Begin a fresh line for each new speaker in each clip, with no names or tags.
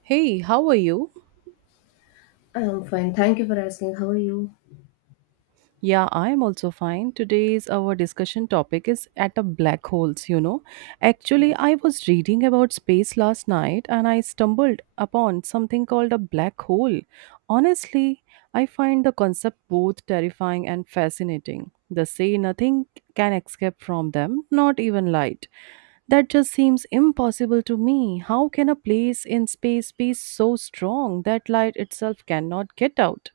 Hey, how are you?
I'm fine. Thank you for asking. How are you?
Yeah, I am also fine. Today's our discussion topic is at the black holes, you know. Actually, I was reading about space last night and I stumbled upon something called a black hole. Honestly, I find the concept both terrifying and fascinating. They say nothing can escape from them, not even light. That just seems impossible to me. How can a place in space be so strong that light itself cannot get out?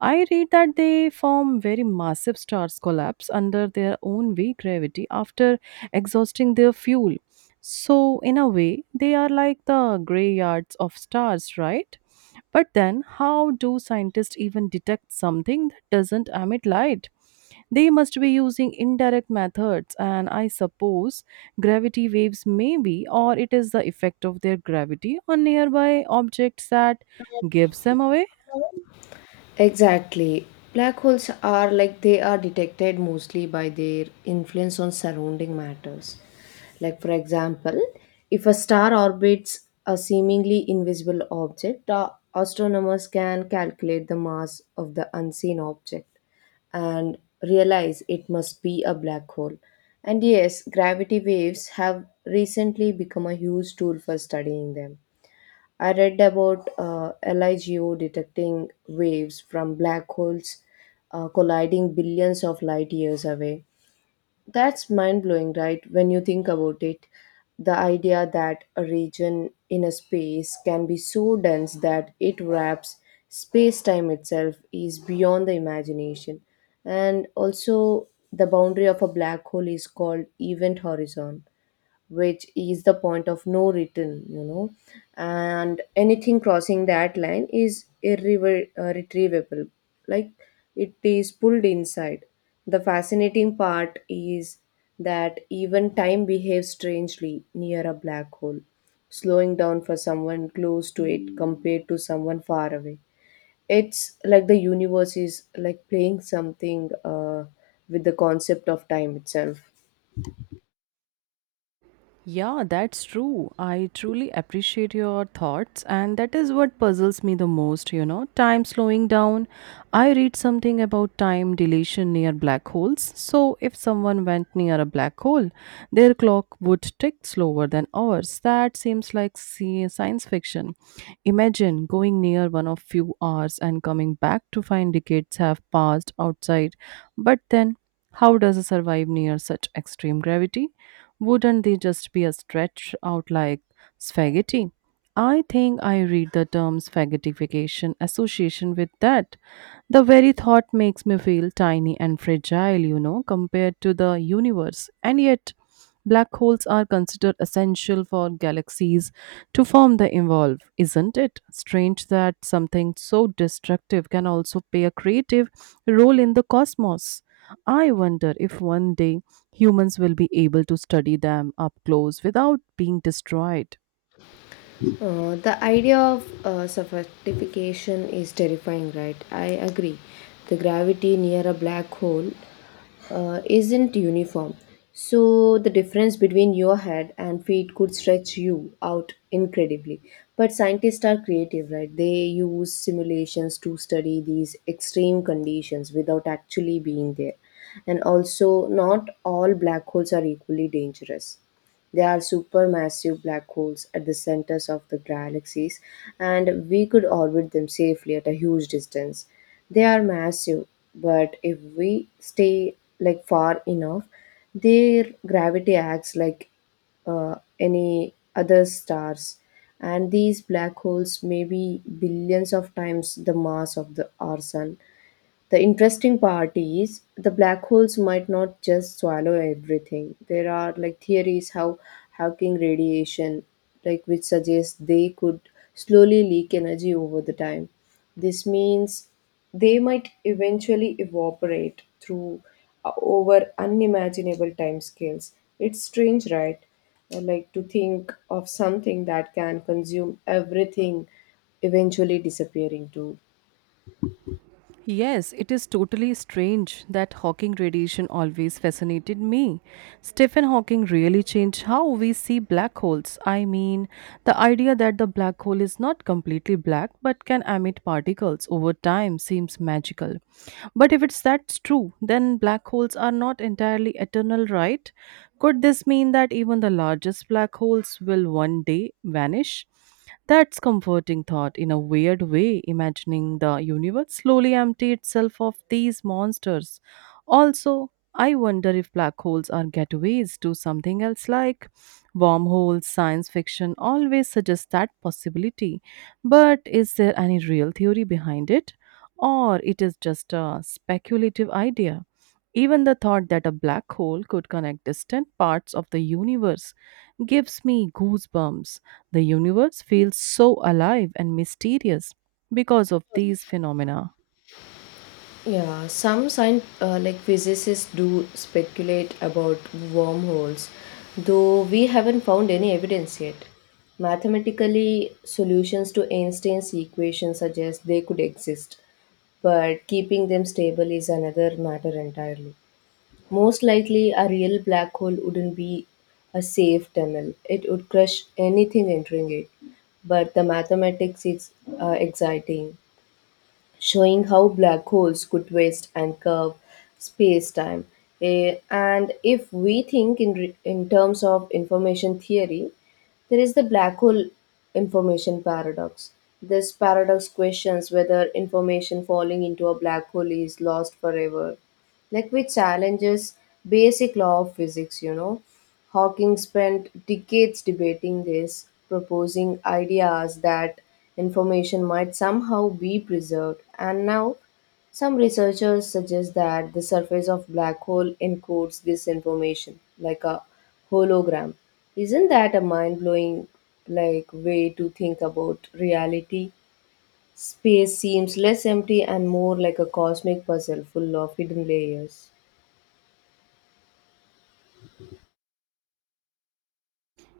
I read that they form very massive stars collapse under their own weak gravity after exhausting their fuel. So, in a way, they are like the graveyards of stars, right? But then, how do scientists even detect something that doesn't emit light? They must be using indirect methods, and I suppose gravity waves, maybe, or it is the effect of their gravity on nearby objects that gives them away.
Exactly. Black holes are like they are detected mostly by their influence on surrounding matters. Like, for example, if a star orbits a seemingly invisible object, astronomers can calculate the mass of the unseen object and realize it must be a black hole. And yes, gravity waves have recently become a huge tool for studying them. I read about LIGO detecting waves from black holes colliding billions of light years away. That's mind blowing, right? When you think about it, the idea that a region in a space can be so dense that it wraps space time itself is beyond the imagination. And also, the boundary of a black hole is called event horizon, which is the point of no return, and anything crossing that line is irretrievable, like it is pulled inside. The fascinating part is that even time behaves strangely near a black hole, slowing down for someone close to it compared to someone far away. It's like the universe is like playing something with the concept of time itself.
Yeah, that's true. I truly appreciate your thoughts, and that is what puzzles me the most, you know. Time slowing down. I read something about time dilation near black holes. So, if someone went near a black hole, their clock would tick slower than ours. That seems like science fiction. Imagine going near one of few hours and coming back to find decades have passed outside. But then, how does it survive near such extreme gravity? Wouldn't they just be a stretch out like spaghetti? I think I read the term spaghettification association with that. The very thought makes me feel tiny and fragile, you know, compared to the universe. And yet, black holes are considered essential for galaxies to form the evolve. Isn't it strange that something so destructive can also play a creative role in the cosmos? I wonder if one day humans will be able to study them up close without being destroyed.
The idea of suffocation is terrifying, right? I agree. The gravity near a black hole isn't uniform. So, the difference between your head and feet could stretch you out incredibly. But scientists are creative, right? They use simulations to study these extreme conditions without actually being there. And also, not all black holes are equally dangerous. They are supermassive black holes at the centers of the galaxies, and we could orbit them safely at a huge distance. They are massive, but if we stay like far enough, their gravity acts like any other stars, and these black holes may be billions of times the mass of the our sun. The interesting part is the black holes might not just swallow everything. There are like theories how Hawking radiation, like which suggests they could slowly leak energy over the time. This means they might eventually evaporate through over unimaginable timescales. It's strange, right? Like to think of something that can consume everything, eventually disappearing too.
Yes, it is totally strange that Hawking radiation always fascinated me. Stephen Hawking really changed how we see black holes. I mean, the idea that the black hole is not completely black but can emit particles over time seems magical. But if it's that's true, then black holes are not entirely eternal, right? Could this mean that even the largest black holes will one day vanish? That's comforting thought in a weird way, imagining the universe slowly empty itself of these monsters. Also, I wonder if black holes are getaways to something else like wormholes, science fiction always suggests that possibility. But is there any real theory behind it? Or it is just a speculative idea? Even the thought that a black hole could connect distant parts of the universe gives me goosebumps. The universe feels so alive and mysterious because of these phenomena.
Yeah, some science like physicists do speculate about wormholes, though we haven't found any evidence yet. Mathematically, solutions to Einstein's equation suggest they could exist, but keeping them stable is another matter entirely. Most likely, a real black hole wouldn't be a safe tunnel. It would crush anything entering it. But the mathematics is exciting, showing how black holes could twist and curve space-time. And if we think in, in terms of information theory, there is the black hole information paradox. This paradox questions whether information falling into a black hole is lost forever, like which challenges basic law of physics. Hawking spent decades debating this, proposing ideas that information might somehow be preserved, and now some researchers suggest that the surface of black hole encodes this information like a hologram. Isn't that a mind-blowing, like, way to think about reality? Space seems less empty and more like a cosmic puzzle full of hidden layers.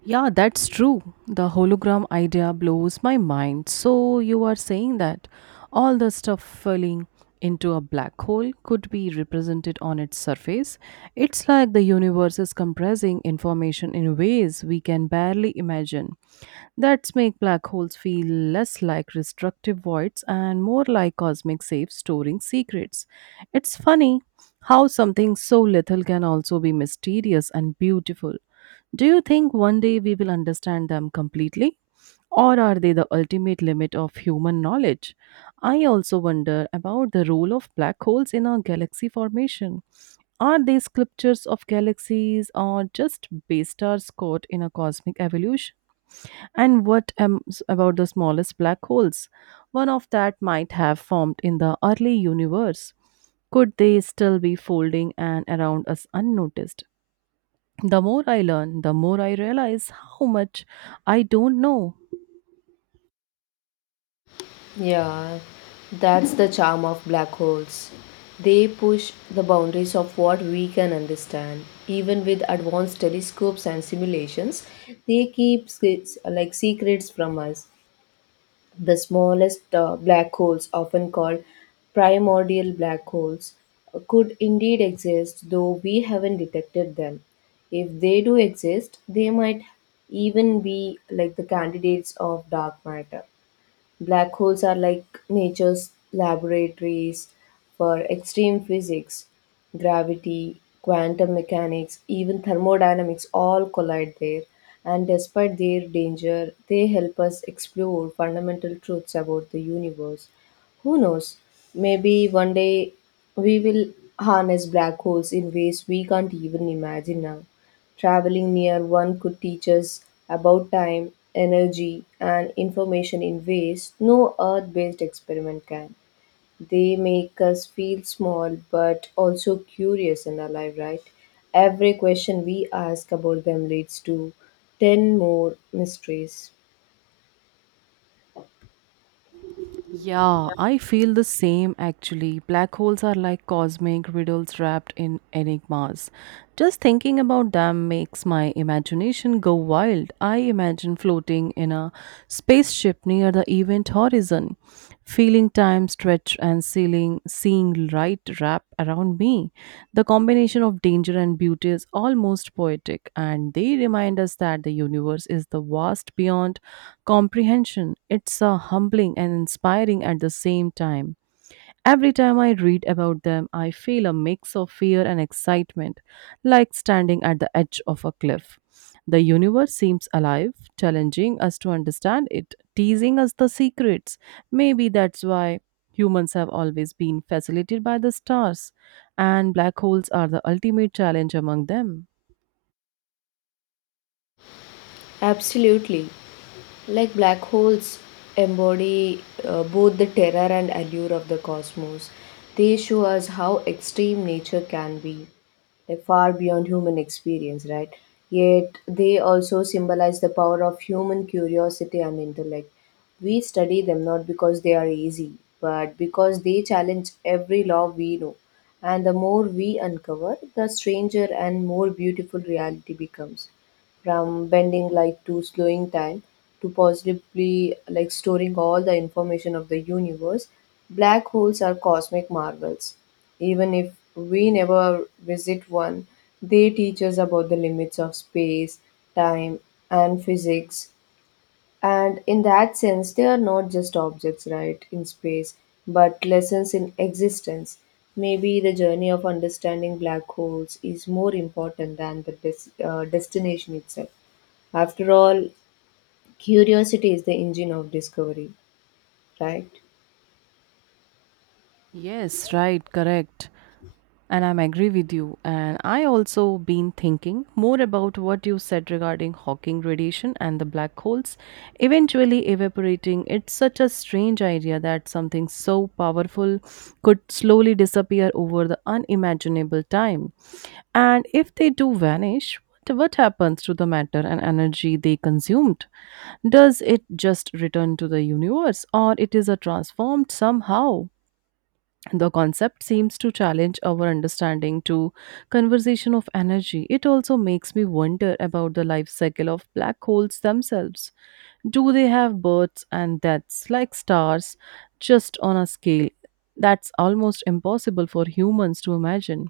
Yeah, that's true. The hologram idea blows my mind. So, you are saying that all the stuff falling into a black hole could be represented on its surface? It's like the universe is compressing information in ways we can barely imagine. That's make black holes feel less like destructive voids and more like cosmic safes storing secrets. It's funny how something so little can also be mysterious and beautiful. Do you think one day we will understand them completely? Or are they the ultimate limit of human knowledge? I also wonder about the role of black holes in our galaxy formation. Are they sculptures of galaxies or just base stars caught in a cosmic evolution? And about the smallest black holes? One of that might have formed in the early universe. Could they still be folding and around us unnoticed? The more I learn, the more I realize how much I don't know.
Yeah, that's the charm of black holes. They push the boundaries of what we can understand. Even with advanced telescopes and simulations, they keep secrets, like secrets from us. The smallest black holes, often called primordial black holes, could indeed exist, though we haven't detected them. If they do exist, they might even be like the candidates of dark matter. Black holes are like nature's laboratories for extreme physics, gravity, quantum mechanics, even thermodynamics all collide there. And despite their danger, they help us explore fundamental truths about the universe. Who knows? Maybe one day we will harness black holes in ways we can't even imagine now. Traveling near one could teach us about time, energy, and information in ways no earth based experiment can. They make us feel small but also curious and alive, right? Every question we ask about them leads to 10 more mysteries.
Yeah, I feel the same actually. Black holes are like cosmic riddles wrapped in enigmas. Just thinking about them makes my imagination go wild. I imagine floating in a spaceship near the event horizon, feeling spending time stretch and sealing, seeing light wrap around me. The combination of danger and beauty is almost poetic, and they remind us that the universe is the vast beyond comprehension. It's a humbling and inspiring at the same time. Every time I read about them, I feel a mix of fear and excitement, like standing at the edge of a cliff. The universe seems alive, challenging us to understand it, teasing us the secrets. Maybe that's why humans have always been fascinated by the stars, and black holes are the ultimate challenge among them.
Absolutely. Like black holes embody both the terror and allure of the cosmos. They show us how extreme nature can be, like far beyond human experience, right? Yet they also symbolize the power of human curiosity and intellect. We study them not because they are easy, but because they challenge every law we know. And the more we uncover, the stranger and more beautiful reality becomes, from bending light to slowing time to possibly like storing all the information of the universe. Black holes are cosmic marvels. Even if we never visit one, they teach us about the limits of space, time, and physics. And in that sense, they are not just objects, right, in space, but lessons in existence. Maybe the journey of understanding black holes is more important than the destination itself. After all, curiosity is the engine of discovery, right?
Yes, right, correct. And I'm agree with you. And I also been thinking more about what you said regarding Hawking radiation and the black holes eventually evaporating. It's such a strange idea that something so powerful could slowly disappear over the unimaginable time. And if they do vanish, what happens to the matter and energy they consumed? Does it just return to the universe or it is a transformed somehow? The concept seems to challenge our understanding to conversation of energy. It also makes me wonder about the life cycle of black holes themselves. Do they have births and deaths like stars, just on a scale that's almost impossible for humans to imagine?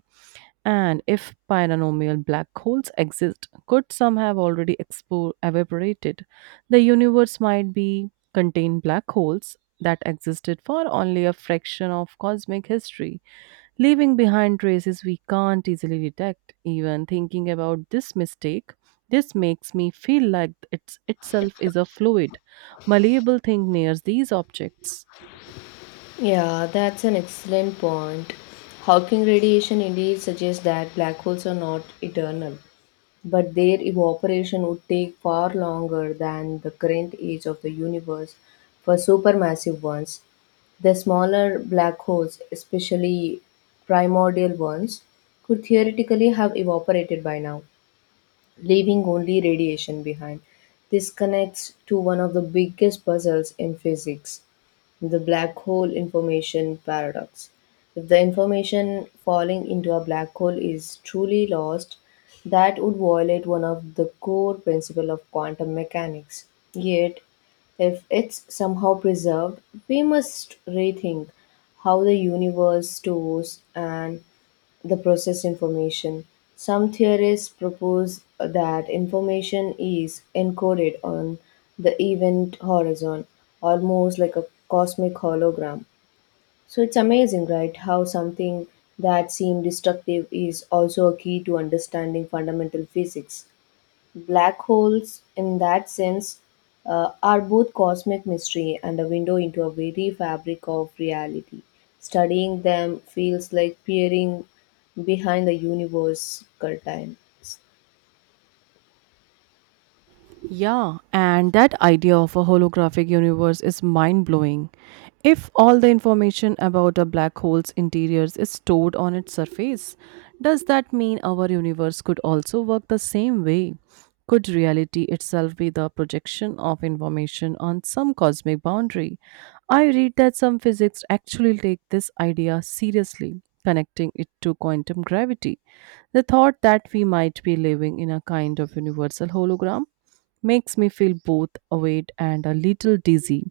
And if paranormal black holes exist, could some have already evaporated? The universe might be contain black holes that existed for only a fraction of cosmic history, leaving behind traces we can't easily detect. Even thinking about this mistake, this makes me feel like it's itself is a fluid, malleable thing near these objects.
Yeah, that's an excellent point. Hawking radiation indeed suggests that black holes are not eternal, but their evaporation would take far longer than the current age of the universe for supermassive ones. The smaller black holes, especially primordial ones, could theoretically have evaporated by now, leaving only radiation behind. This connects to one of the biggest puzzles in physics, the black hole information paradox. If the information falling into a black hole is truly lost, that would violate one of the core principles of quantum mechanics. Yet, if it's somehow preserved, we must rethink how the universe stores and the process information. Some theorists propose that information is encoded on the event horizon, almost like a cosmic hologram. So it's amazing, right? How something that seemed destructive is also a key to understanding fundamental physics. Black holes, in that sense, are both cosmic mystery and a window into a very fabric of reality. Studying them feels like peering behind the universe curtains.
Yeah, and that idea of a holographic universe is mind blowing. If all the information about a black hole's interiors is stored on its surface, does that mean our universe could also work the same way? Could reality itself be the projection of information on some cosmic boundary? I read that some physics actually take this idea seriously, connecting it to quantum gravity. The thought that we might be living in a kind of universal hologram makes me feel both awake and a little dizzy.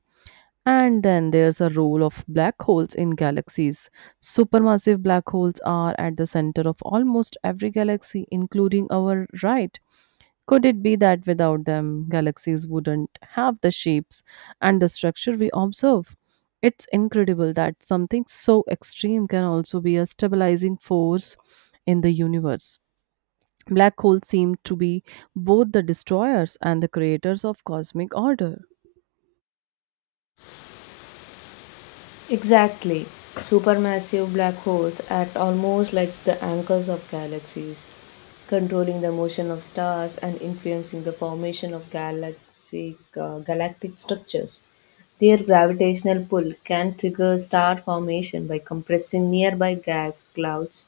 And then there's a role of black holes in galaxies. Supermassive black holes are at the center of almost every galaxy, including our right. Could it be that without them, galaxies wouldn't have the shapes and the structure we observe? It's incredible that something so extreme can also be a stabilizing force in the universe. Black holes seem to be both the destroyers and the creators of cosmic order.
Exactly. Supermassive black holes act almost like the anchors of galaxies, controlling the motion of stars and influencing the formation of galactic structures. Their gravitational pull can trigger star formation by compressing nearby gas clouds,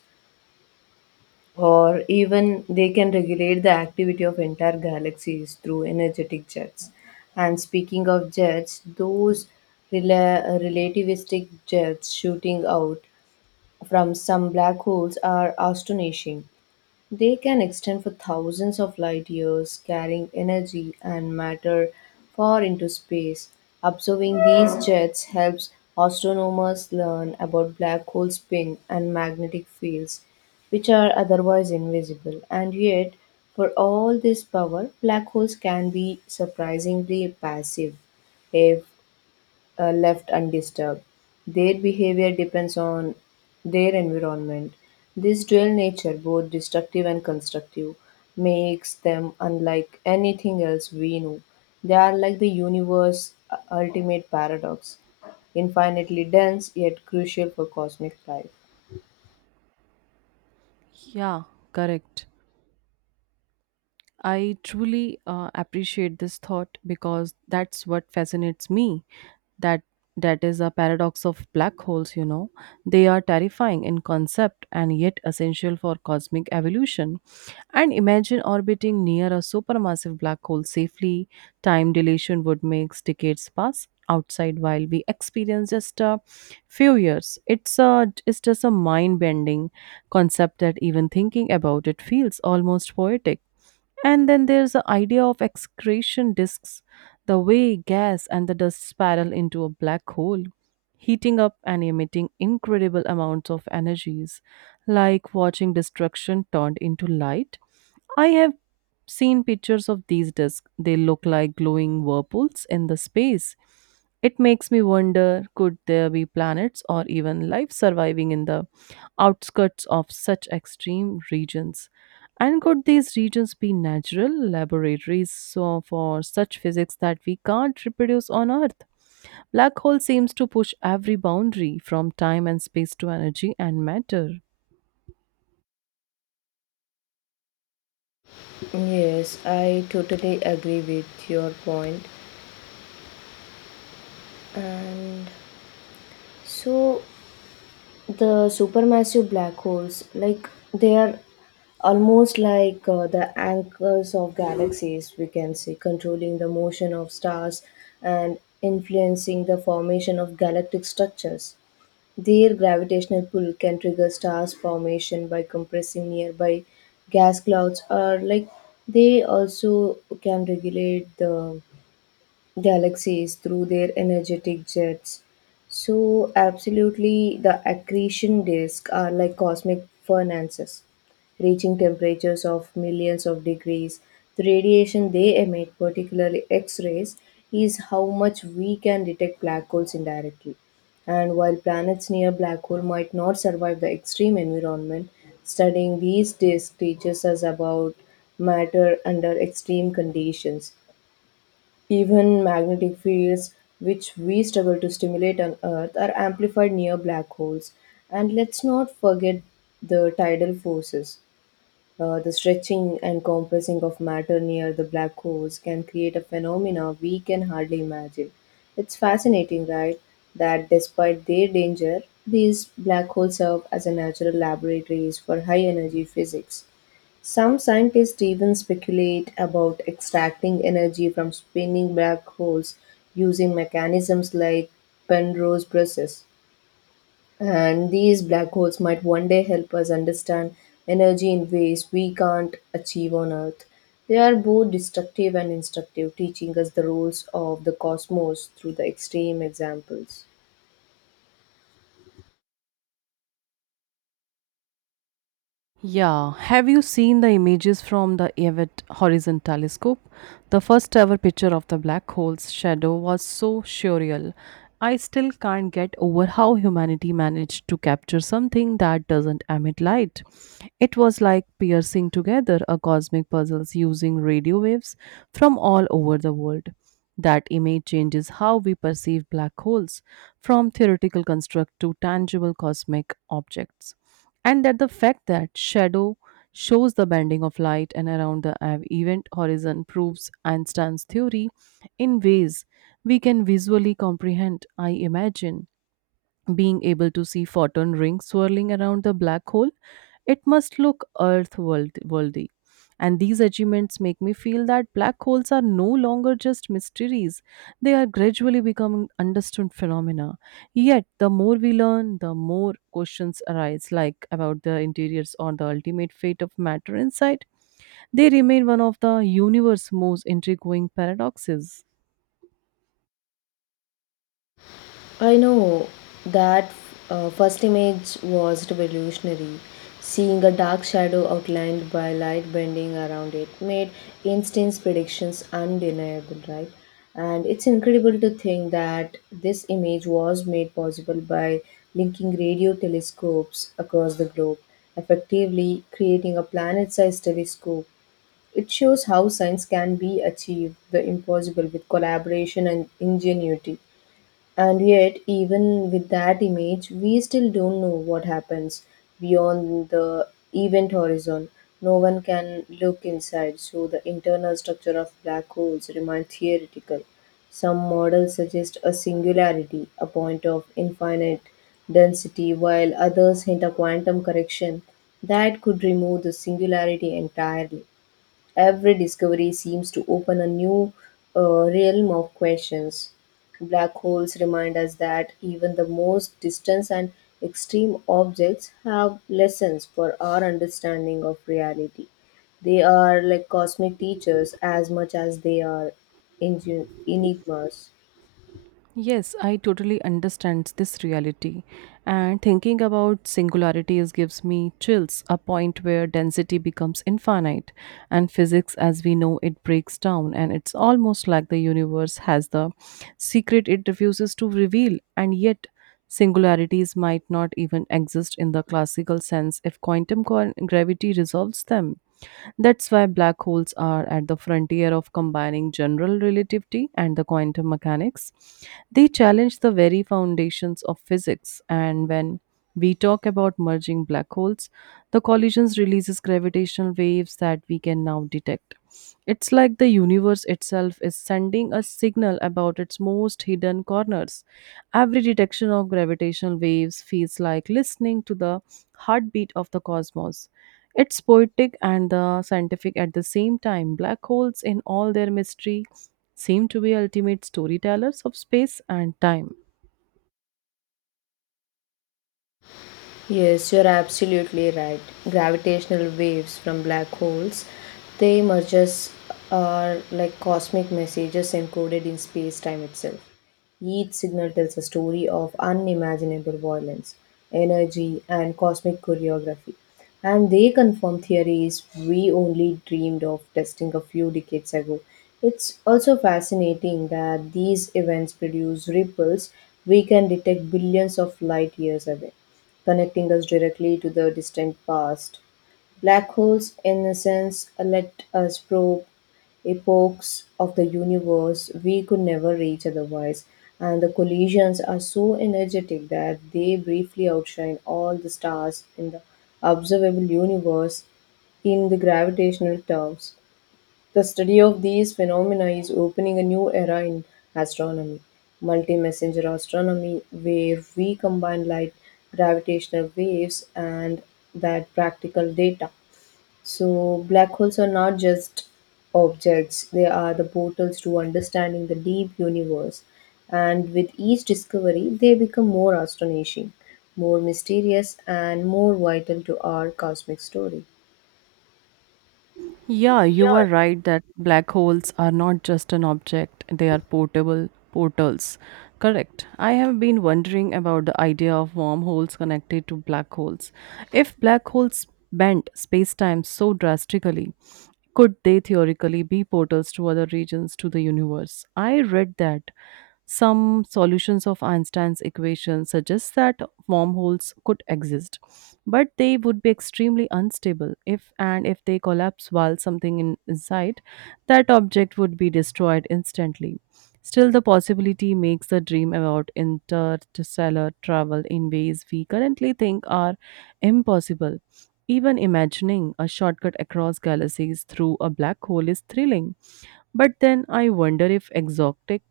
or even they can regulate the activity of entire galaxies through energetic jets. And speaking of jets, those relativistic jets shooting out from some black holes are astonishing. They can extend for thousands of light years, carrying energy and matter far into space. Observing these jets helps astronomers learn about black hole spin and magnetic fields, which are otherwise invisible. And yet, for all this power, black holes can be surprisingly passive. If left undisturbed. Their behavior depends on their environment. This dual nature, both destructive and constructive, makes them unlike anything else we know. They are like the universe's ultimate paradox, infinitely dense yet crucial for cosmic life.
Yeah, correct. I truly appreciate this thought because that's what fascinates me. That that is a paradox of black holes, you know. They are terrifying in concept and yet essential for cosmic evolution. And imagine orbiting near a supermassive black hole safely. Time dilation would make decades pass outside while we experience just a few years. It's just a mind bending concept that even thinking about it feels almost poetic. And then there's the idea of excretion disks, the way gas and the dust spiral into a black hole, heating up and emitting incredible amounts of energies, like watching destruction turned into light. I have seen pictures of these disks. They look like glowing whirlpools in the space. It makes me wonder could there be planets or even life surviving in the outskirts of such extreme regions? And could these regions be natural laboratories so for such physics that we can't reproduce on Earth? Black hole seems to push every boundary from time and space to energy and matter.
Yes, I totally agree with your point. And so, the supermassive black holes, like they are almost like the anchors of galaxies, we can say, controlling the motion of stars and influencing the formation of galactic structures. Their gravitational pull can trigger stars formation by compressing nearby gas clouds, or like they also can regulate the galaxies through their energetic jets. So, absolutely, the accretion disks are like cosmic furnaces, reaching temperatures of millions of degrees. The radiation they emit, particularly X rays, is how much we can detect black holes indirectly. And while planets near black hole might not survive the extreme environment, studying these disks teaches us about matter under extreme conditions, even magnetic fields, which we struggle to stimulate on Earth, are amplified near black holes. And let's not forget the tidal forces. The stretching and compressing of matter near the black holes can create a phenomena we can hardly imagine. It's fascinating, right, that despite their danger, these black holes serve as a natural laboratories for high energy physics. Some scientists even speculate about extracting energy from spinning black holes using mechanisms like Penrose process. And these black holes might one day help us understand energy in ways we can't achieve on Earth. They are both destructive and instructive, teaching us the rules of the cosmos through the extreme examples.
Yeah, have you seen the images from the Evett Horizon Telescope? The first ever picture of the black hole's shadow was so surreal. I still can't get over how humanity managed to capture something that doesn't emit light. It was like piercing together a cosmic puzzle using radio waves from all over the world. That image changes how we perceive black holes, from theoretical construct to tangible cosmic objects and that the fact that shadow shows the bending of light and around the event horizon proves Einstein's theory in ways we can visually comprehend, I imagine being able to see photon rings swirling around the black hole, it must look earth worldy. And these achievements make me feel that black holes are no longer just mysteries. They are gradually becoming understood phenomena. Yet, the more we learn, the more questions arise, like about the interiors or the ultimate fate of matter inside. They remain one of the universe's most intriguing paradoxes.
I know that first image was revolutionary. Seeing a dark shadow outlined by light bending around it made instant predictions undeniable, right? And it's incredible to think that this image was made possible by linking radio telescopes across the globe, effectively creating a planet sized telescope. It shows how science can be achieved the impossible with collaboration and ingenuity. And yet, even with that image, we still don't know what happens beyond the event horizon. No one can look inside, so the internal structure of black holes remains theoretical. Some models suggest a singularity, a point of infinite density, while others hint a quantum correction that could remove the singularity entirely. Every discovery seems to open a new realm of questions. Black holes remind us that even the most distant and extreme objects have lessons for our understanding of reality. They are like cosmic teachers as much as they are enigmas.
Yes, I totally understand this reality. And thinking about singularities gives me chills, a point where density becomes infinite. And physics, as we know, it breaks down. And it's almost like the universe has the secret it refuses to reveal. And yet, singularities might not even exist in the classical sense if quantum gravity resolves them. That's why black holes are at the frontier of combining general relativity and the quantum mechanics. They challenge the very foundations of physics, and when we talk about merging black holes, the collisions releases gravitational waves that we can now detect. It's like the universe itself is sending a signal about its most hidden corners. Every detection of gravitational waves feels like listening to the heartbeat of the cosmos. It's poetic and the scientific at the same time. Black holes, in all their mystery, seem to be ultimate storytellers of space and time.
Yes, you're absolutely right. Gravitational waves from black holes, they merges are like cosmic messages encoded in space-time itself. Each signal tells a story of unimaginable violence, energy, and cosmic choreography. And they confirm theories we only dreamed of testing a few decades ago. It's also fascinating that these events produce ripples we can detect billions of light years away, connecting us directly to the distant past. Black holes, in a sense, let us probe epochs of the universe we could never reach otherwise, and the collisions are so energetic that they briefly outshine all the stars in the observable universe in the gravitational terms. The study of these phenomena is opening a new era in astronomy, multi messenger astronomy, where we combine light, gravitational waves, and that practical data. So, black holes are not just objects, they are the portals to understanding the deep universe. And with each discovery, they become more astonishing, more mysterious, and more vital to our cosmic story.
Yeah, you are right that black holes are not just an object, they are portable portals. Correct. I have been wondering about the idea of wormholes connected to black holes. If black holes bend space time so drastically, could they theoretically be portals to other regions to the universe? I read that some solutions of Einstein's equation suggest that wormholes could exist, but they would be extremely unstable if and if they collapse while something inside, that object would be destroyed instantly. Still, the possibility makes the dream about interstellar travel in ways we currently think are impossible. Even imagining a shortcut across galaxies through a black hole is thrilling. But then I wonder if exotic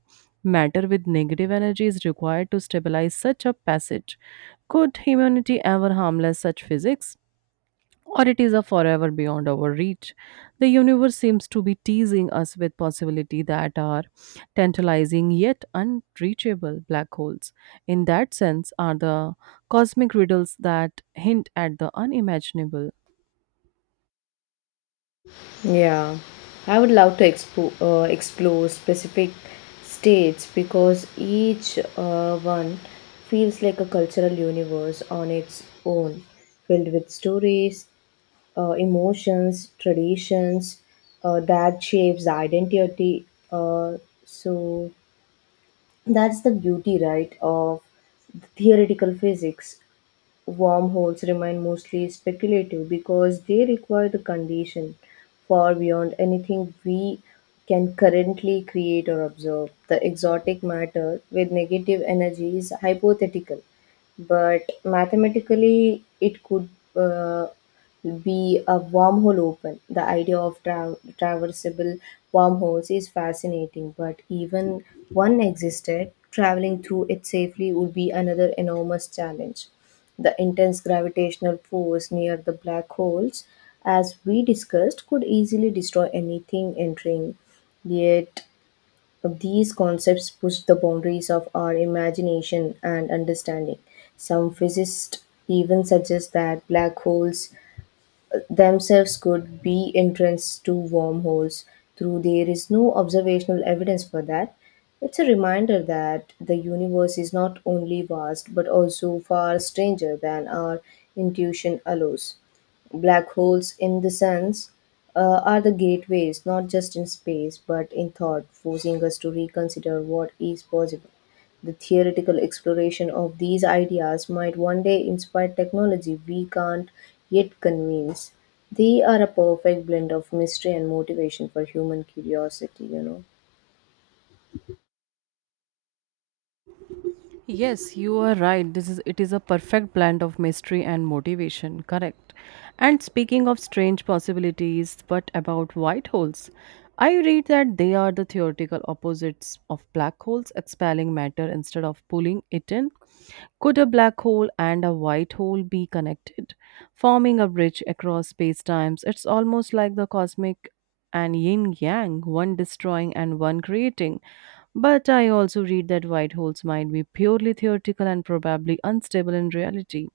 matter with negative energy is required to stabilize such a passage. Could humanity ever harmless such physics? Or it is a forever beyond our reach. The universe seems to be teasing us with possibility that are tantalizing yet unreachable black holes. In that sense, are the cosmic riddles that hint at the unimaginable.
Yeah, I would love to explore specific states because each one feels like a cultural universe on its own, filled with stories, emotions, traditions that shapes identity. Uh, so that's the beauty, right, of theoretical physics. Wormholes remain mostly speculative because they require the condition far beyond anything we can currently create or observe. The exotic matter with negative energy is hypothetical, but mathematically it could uh, be a wormhole open. The idea of traversable wormholes is fascinating, but even one existed, traveling through it safely would be another enormous challenge. The intense gravitational force near the black holes, as we discussed, could easily destroy anything entering. Yet, these concepts push the boundaries of our imagination and understanding. Some physicists even suggest that black holes themselves could be entrance to wormholes. Though there is no observational evidence for that, it's a reminder that the universe is not only vast but also far stranger than our intuition allows. Black holes, in the sense, are the gateways not just in space but in thought, forcing us to reconsider what is possible. The theoretical exploration of these ideas might one day inspire technology we can't yet convince. They are a perfect blend of mystery and motivation for human curiosity, you know.
Yes, you are right. This is It is a perfect blend of mystery and motivation, correct? And speaking of strange possibilities, but about white holes, I read that they are the theoretical opposites of black holes expelling matter instead of pulling it in. Could a black hole and a white hole be connected, forming a bridge across space times? It's almost like the cosmic and yin yang, one destroying and one creating. But I also read that white holes might be purely theoretical and probably unstable in reality.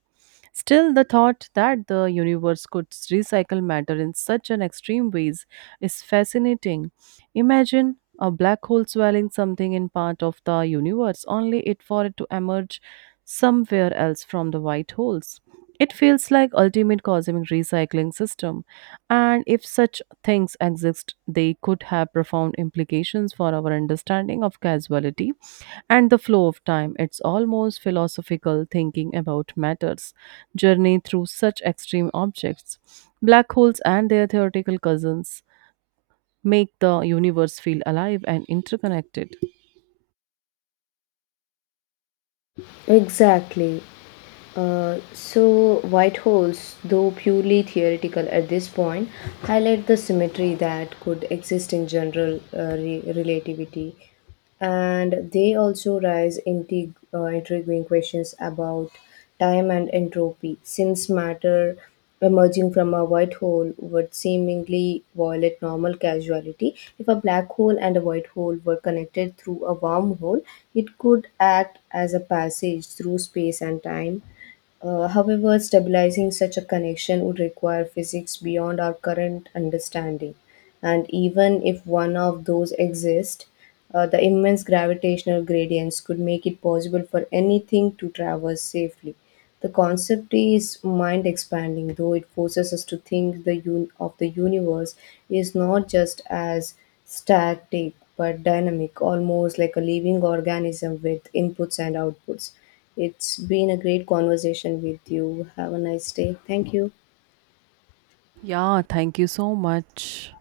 Still, the thought that the universe could recycle matter in such an extreme ways is fascinating. Imagine a black hole swallowing something in part of the universe, only it for it to emerge somewhere else from the white holes. It feels like ultimate cosmic recycling system, and if such things exist, they could have profound implications for our understanding of causality and the flow of time. It's almost philosophical thinking about matters, journey through such extreme objects. Black holes and their theoretical cousins make the universe feel alive and interconnected.
Exactly. White holes, though purely theoretical at this point, highlight the symmetry that could exist in general relativity. And they also raise intriguing questions about time and entropy, since matter emerging from a white hole would seemingly violate normal causality. If a black hole and a white hole were connected through a wormhole, it could act as a passage through space and time. However, stabilizing such a connection would require physics beyond our current understanding, and even if one of those exists, the immense gravitational gradients could make it possible for anything to traverse safely. The concept is mind expanding, though it forces us to think the of the universe is not just as static but dynamic, almost like a living organism with inputs and outputs. It's been a great conversation with you. Have a nice day. Thank you.
Yeah, thank you so much.